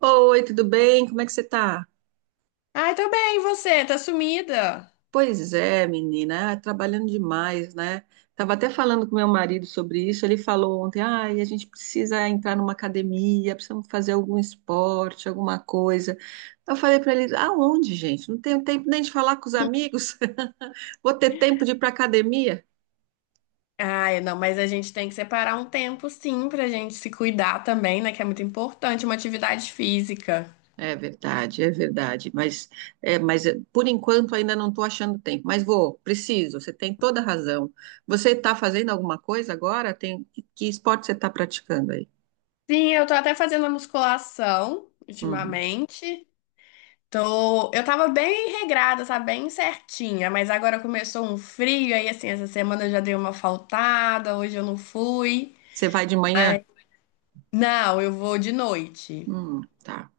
Oi, tudo bem? Como é que você tá? Ai, tô bem, e você? Tá sumida? Pois é, menina, ah, trabalhando demais, né? Tava até falando com meu marido sobre isso. Ele falou ontem: ai, a gente precisa entrar numa academia, precisamos fazer algum esporte, alguma coisa. Eu falei pra ele: aonde, gente? Não tenho tempo nem de falar com os amigos. Vou ter tempo de ir pra academia? Ai, não, mas a gente tem que separar um tempo, sim, pra gente se cuidar também, né? Que é muito importante, uma atividade física. É verdade, é verdade. Mas é, por enquanto ainda não estou achando tempo. Mas vou, preciso. Você tem toda a razão. Você está fazendo alguma coisa agora? Que esporte você está praticando aí? Sim, eu tô até fazendo a musculação Uhum. ultimamente. Eu tava bem regrada, sabe? Bem certinha, mas agora começou um frio, aí assim, essa semana eu já dei uma faltada, hoje eu não fui. Você vai de manhã? Ai, não, eu vou de noite. Tá.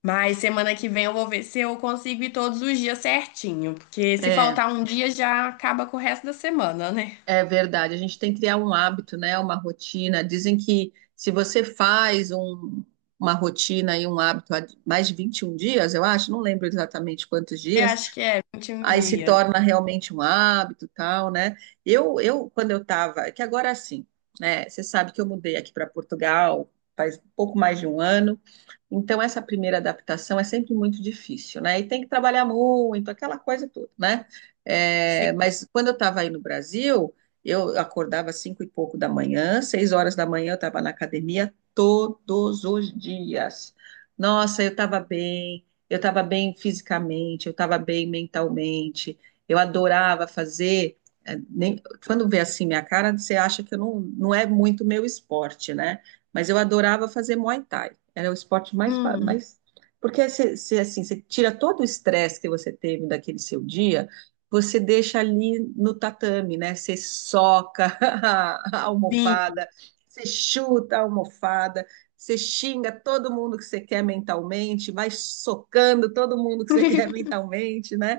Mas semana que vem eu vou ver se eu consigo ir todos os dias certinho, porque se É, faltar um dia já acaba com o resto da semana, né? é verdade. A gente tem que criar um hábito, né? Uma rotina. Dizem que se você faz uma rotina e um hábito há mais de 21 dias, eu acho, não lembro exatamente quantos Eu dias, acho que é 21 aí se dias. torna realmente um hábito, tal, né? Eu quando eu tava, é que agora sim, né? Você sabe que eu mudei aqui para Portugal faz pouco mais de um ano. Então, essa primeira adaptação é sempre muito difícil, né? E tem que trabalhar muito, aquela coisa toda, né? É, Sim. mas quando eu estava aí no Brasil, eu acordava às cinco e pouco da manhã, 6 horas da manhã eu estava na academia todos os dias. Nossa, eu estava bem fisicamente, eu estava bem mentalmente, eu adorava fazer. É, quando vê assim minha cara, você acha que eu não, não é muito meu esporte, né? Mas eu adorava fazer Muay Thai. Era o esporte mais, Hum, mais. Porque você, você, assim, você tira todo o estresse que você teve daquele seu dia, você deixa ali no tatame, né? Você soca a sim, almofada, você chuta a almofada, você xinga todo mundo que você quer mentalmente, vai socando todo mundo que você quer mentalmente, né?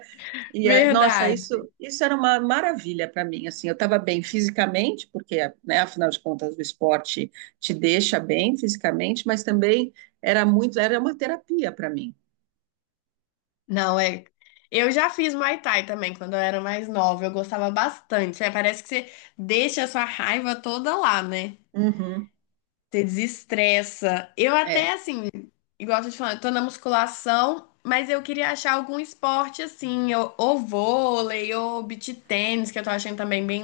E, nossa, verdade. isso era uma maravilha para mim. Assim, eu estava bem fisicamente, porque, né, afinal de contas, o esporte te deixa bem fisicamente, mas também era muito, era uma terapia para mim. Não, é. Eu já fiz Muay Thai também quando eu era mais nova, eu gostava bastante. É, parece que você deixa a sua raiva toda lá, né? Uhum, Você desestressa. Eu até, é. assim, igual eu tô te falando, eu tô na musculação, mas eu queria achar algum esporte, assim, ou vôlei, ou beach tênis, que eu tô achando também bem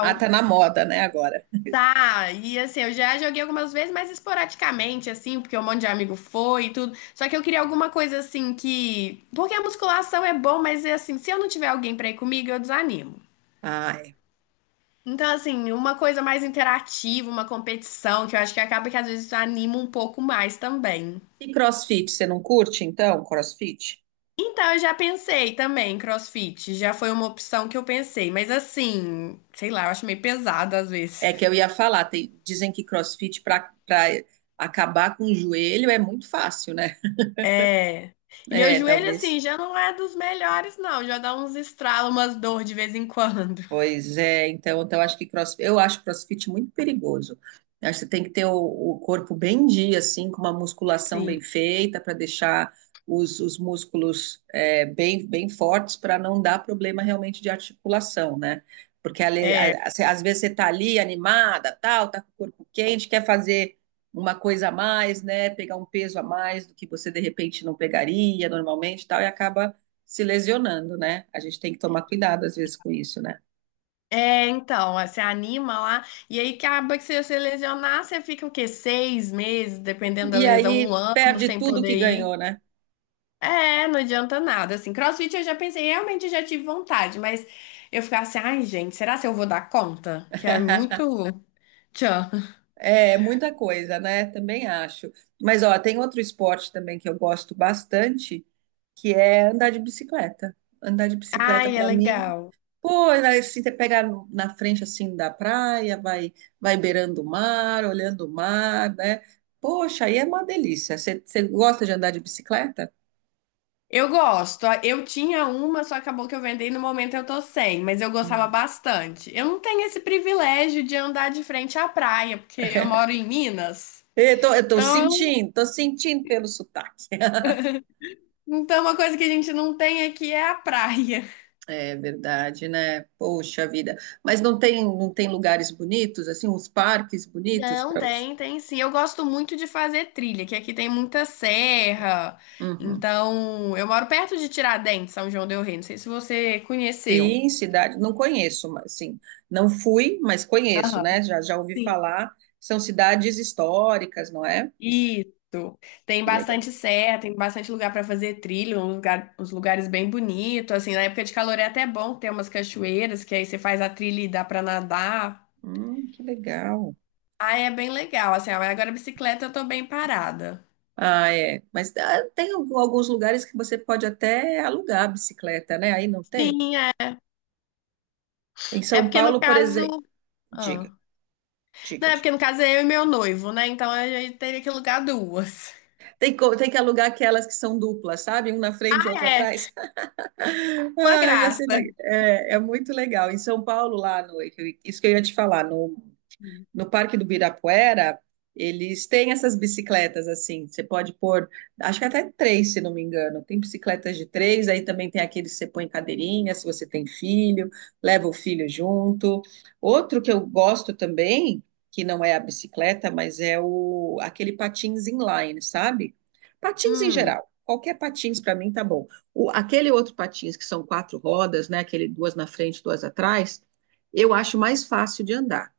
Ah, tá na moda, né, agora. Tá, e assim, eu já joguei algumas vezes, mas esporadicamente, assim, porque um monte de amigo foi e tudo. Só que eu queria alguma coisa, assim, que... Porque a musculação é bom, mas, é assim, se eu não tiver alguém pra ir comigo, eu desanimo. Ah, é. Então, assim, uma coisa mais interativa, uma competição, que eu acho que acaba que às vezes anima um pouco mais também. E CrossFit, você não curte, então, CrossFit? Então, eu já pensei também, CrossFit, já foi uma opção que eu pensei, mas assim, sei lá, eu acho meio pesado às vezes. É que eu ia falar, dizem que CrossFit para para acabar com o joelho é muito fácil, né? É. E meu É, joelho, talvez. assim, já não é dos melhores, não, já dá uns estralos, umas dor de vez em quando. Pois é, então, então acho que cross, eu acho CrossFit muito perigoso. Eu acho que você tem que ter o corpo bem em dia, assim, com uma musculação Sim. bem feita para deixar os músculos é, bem, bem fortes para não dar problema realmente de articulação, né? Porque às vezes você tá ali animada, tal, tá com o corpo quente, quer fazer uma coisa a mais, né? Pegar um peso a mais do que você de repente não pegaria normalmente, tal, e acaba se lesionando, né? A gente tem que tomar cuidado às vezes com isso, né? É, então, ó, você anima lá, e aí acaba que se você lesionar, você fica o quê? Seis meses, dependendo da E lesão, um aí ano perde sem tudo que poder ganhou, ir. né? É, não adianta nada. Assim, CrossFit eu já pensei, realmente já tive vontade, mas eu ficava assim, ai, gente, será que eu vou dar conta? Que é muito. Tchan. É muita coisa, né? Também acho. Mas ó, tem outro esporte também que eu gosto bastante, que é andar de bicicleta. Andar de bicicleta Ai, é para mim, legal. pô, assim, você pega na frente assim da praia, vai beirando o mar, olhando o mar, né? Poxa, aí é uma delícia. Você gosta de andar de bicicleta? Eu gosto. Eu tinha uma, só acabou que eu vendei no momento eu tô sem, mas eu gostava Hum. bastante. Eu não tenho esse privilégio de andar de frente à praia, porque eu moro em Minas. Eu tô Então, sentindo, tô sentindo pelo sotaque. então uma coisa que a gente não tem aqui é a praia. É verdade, né? Poxa vida. Mas não tem, não tem lugares bonitos, assim, uns parques bonitos Não, para você? tem, tem sim. Eu gosto muito de fazer trilha, que aqui tem muita serra. Uhum. Então, eu moro perto de Tiradentes, São João del Rei. Não sei se você conheceu. Sim, cidade, não conheço, mas sim, não fui, mas conheço, Aham, né? Já, já ouvi sim. falar. São cidades históricas, não é? Isso. Tem Que legal. bastante serra, tem bastante lugar para fazer trilha, um lugar- uns lugares bem bonitos. Assim, na época de calor é até bom ter umas cachoeiras, que aí você faz a trilha e dá para nadar. Que legal. Ah, é bem legal. Assim, agora a bicicleta eu tô bem parada. Ah, é. Mas ah, tem alguns lugares que você pode até alugar a bicicleta, né? Aí não tem? Sim, é. Em É São porque no Paulo, por exemplo. caso. Diga, Ah. Não, diga, é diga. porque no caso é eu e meu noivo, né? Então a gente teria que alugar duas. Tem que alugar aquelas que são duplas, sabe? Um na frente e outro É, atrás. uma Ai, ia graça. é muito legal. Em São Paulo, lá no. Isso que eu ia te falar, no Parque do Birapuera, eles têm essas bicicletas assim, você pode pôr, acho que até três, se não me engano. Tem bicicletas de três, aí também tem aqueles que você põe em cadeirinha, se você tem filho, leva o filho junto. Outro que eu gosto também, que não é a bicicleta, mas é o aquele patins inline, sabe? Patins em Hum, geral. Qualquer patins para mim tá bom. O, aquele outro patins que são quatro rodas, né? Aquele duas na frente, duas atrás, eu acho mais fácil de andar.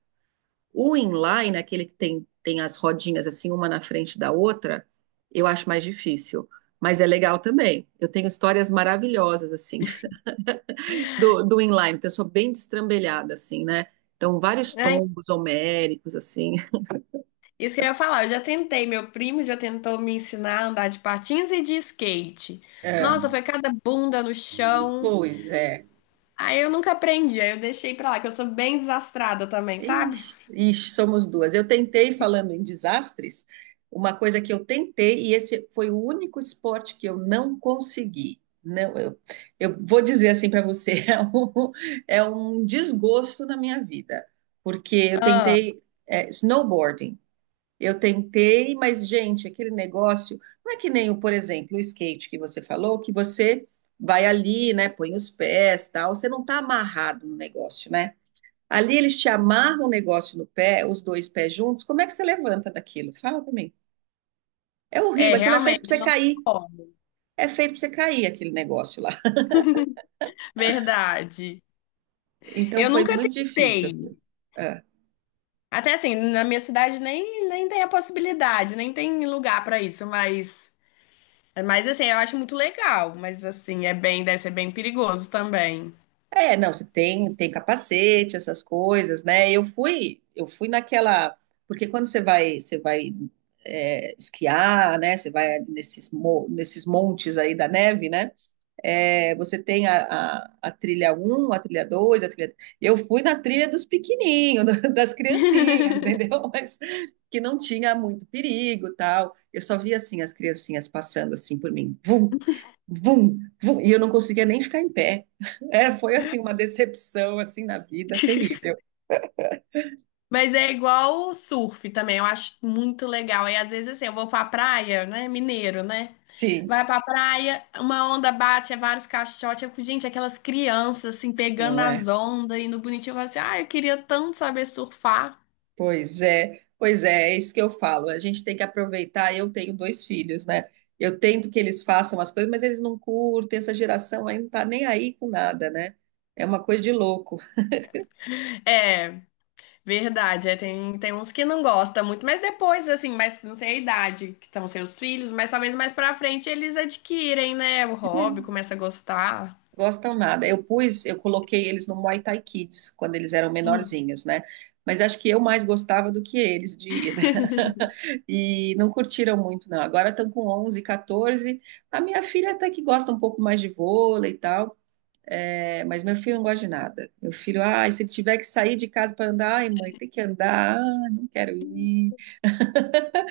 O inline, aquele que tem, tem as rodinhas assim, uma na frente da outra, eu acho mais difícil. Mas é legal também. Eu tenho histórias maravilhosas, assim, do inline, porque eu sou bem destrambelhada, assim, né? Então, vários é, tombos homéricos, assim. isso que eu ia falar. Eu já tentei, meu primo já tentou me ensinar a andar de patins e de skate. É, Nossa, foi cada bunda no chão. pois é. Aí eu nunca aprendi, aí eu deixei pra lá, que eu sou bem desastrada também, sabe? Ixi, ixi, somos duas. Eu tentei, falando em desastres, uma coisa que eu tentei, e esse foi o único esporte que eu não consegui. Não, eu vou dizer assim para você, é um desgosto na minha vida, porque eu Ah, tentei, snowboarding. Eu tentei, mas, gente, aquele negócio não é que nem, o, por exemplo, o skate que você falou, que você vai ali, né, põe os pés, tal, você não está amarrado no negócio, né? Ali eles te amarram o negócio no pé, os dois pés juntos. Como é que você levanta daquilo? Fala pra mim. É é, horrível, aquilo é feito pra realmente, você não tem cair. como. É feito pra você cair aquele negócio lá. Verdade. Então Eu foi nunca muito difícil aquilo. tentei. É. Até assim, na minha cidade nem tem a possibilidade, nem tem lugar pra isso, mas assim, eu acho muito legal, mas assim, é bem, deve ser bem perigoso também. É, não, você tem, tem capacete, essas coisas, né? Eu fui naquela, porque quando você vai, é, esquiar, né? Você vai nesses, nesses montes aí da neve, né? É, você tem a, a trilha um, a trilha 2, a trilha. Eu fui na trilha dos pequenininhos, das criancinhas, entendeu? Mas que não tinha muito perigo, tal. Eu só via assim as criancinhas passando assim por mim, vum, vum, vum, e eu não conseguia nem ficar em pé. Era, foi assim uma decepção assim na vida terrível. Mas é igual o surf também, eu acho muito legal. E às vezes assim, eu vou pra praia, né? Mineiro, né? Sim, Vai pra praia, uma onda bate, é vários caixotes. Eu fico, gente, aquelas crianças assim, pegando não as é. ondas e no bonitinho, eu falo assim, ah, eu queria tanto saber surfar. Pois é, pois é, é isso que eu falo. A gente tem que aproveitar. Eu tenho dois filhos, né? Eu tento que eles façam as coisas, mas eles não curtem. Essa geração aí não tá nem aí com nada, né? É uma coisa de louco. É. Verdade, é, tem uns que não gostam muito, mas depois, assim, mas não sei a idade que estão seus filhos, mas talvez mais pra frente eles adquirem, né, o hobby, É. começa a gostar. Gostam nada. Eu coloquei eles no Muay Thai Kids quando eles eram Hum. menorzinhos, né? Mas acho que eu mais gostava do que eles de ir, né? E não curtiram muito, não. Agora estão com 11, 14. A minha filha até que gosta um pouco mais de vôlei e tal. É, mas meu filho não gosta de nada. Meu filho, ai, se ele tiver que sair de casa para andar, ai, mãe, tem que andar, ai, não quero ir.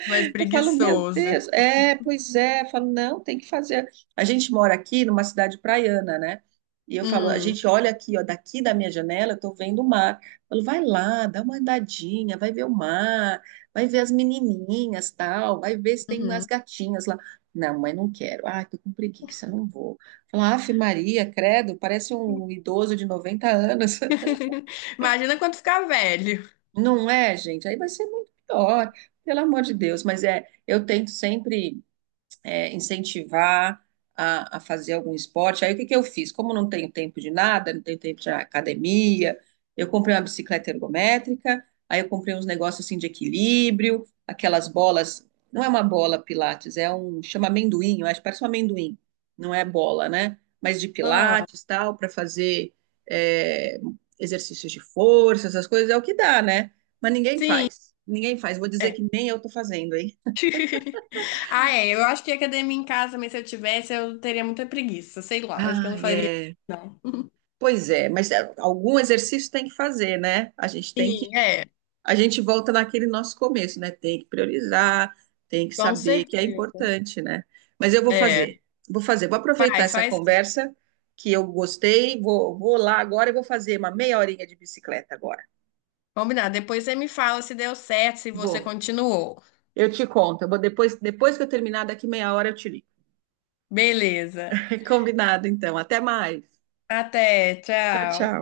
Mais Eu falo, meu preguiçoso. Deus, é, pois é. Eu falo, não, tem que fazer. A gente mora aqui numa cidade praiana, né? E eu falo, a Hum, gente olha aqui, ó, daqui da minha janela, eu tô vendo o mar. Eu falo, vai lá, dá uma andadinha, vai ver o mar, vai ver as menininhas, tal, vai ver se tem umas uhum. gatinhas lá. Não, mas não quero. Ah, tô com preguiça, não vou. Falar, afe Maria, credo, parece um idoso de 90 anos. Imagina quando ficar velho. Não é, gente? Aí vai ser muito pior, pelo amor de Deus. Mas é, eu tento sempre incentivar a fazer algum esporte. Aí o que que eu fiz? Como não tenho tempo de nada, não tenho tempo de academia, eu comprei uma bicicleta ergométrica, aí eu comprei uns negócios assim de equilíbrio, aquelas bolas, não é uma bola Pilates, é um, chama amendoim, eu acho, que parece um amendoim, não é bola, né? Mas de Ah, Pilates, tal, para fazer é, exercícios de força, essas coisas, é o que dá, né? Mas ninguém sim, faz, ninguém faz. Vou dizer é. que nem eu tô fazendo, hein? Ah, é, eu acho que academia em casa, mas se eu tivesse, eu teria muita preguiça, sei lá, acho que eu Ah, não faria, é. não. Pois é, mas é, algum exercício tem que fazer, né? Sim, é, A gente volta naquele nosso começo, né? Tem que priorizar, tem que com saber que é certeza. importante, né? Mas eu vou É, fazer, vou fazer, vou aproveitar faz, essa faz conversa que eu gostei, vou lá agora e vou fazer uma meia horinha de bicicleta agora. Combinado. Depois você me fala se deu certo, se você Vou. continuou. Eu te conto, eu vou depois, depois que eu terminar daqui meia hora eu te ligo. Beleza. Combinado, então. Até mais. Até, Tchau, tchau. tchau.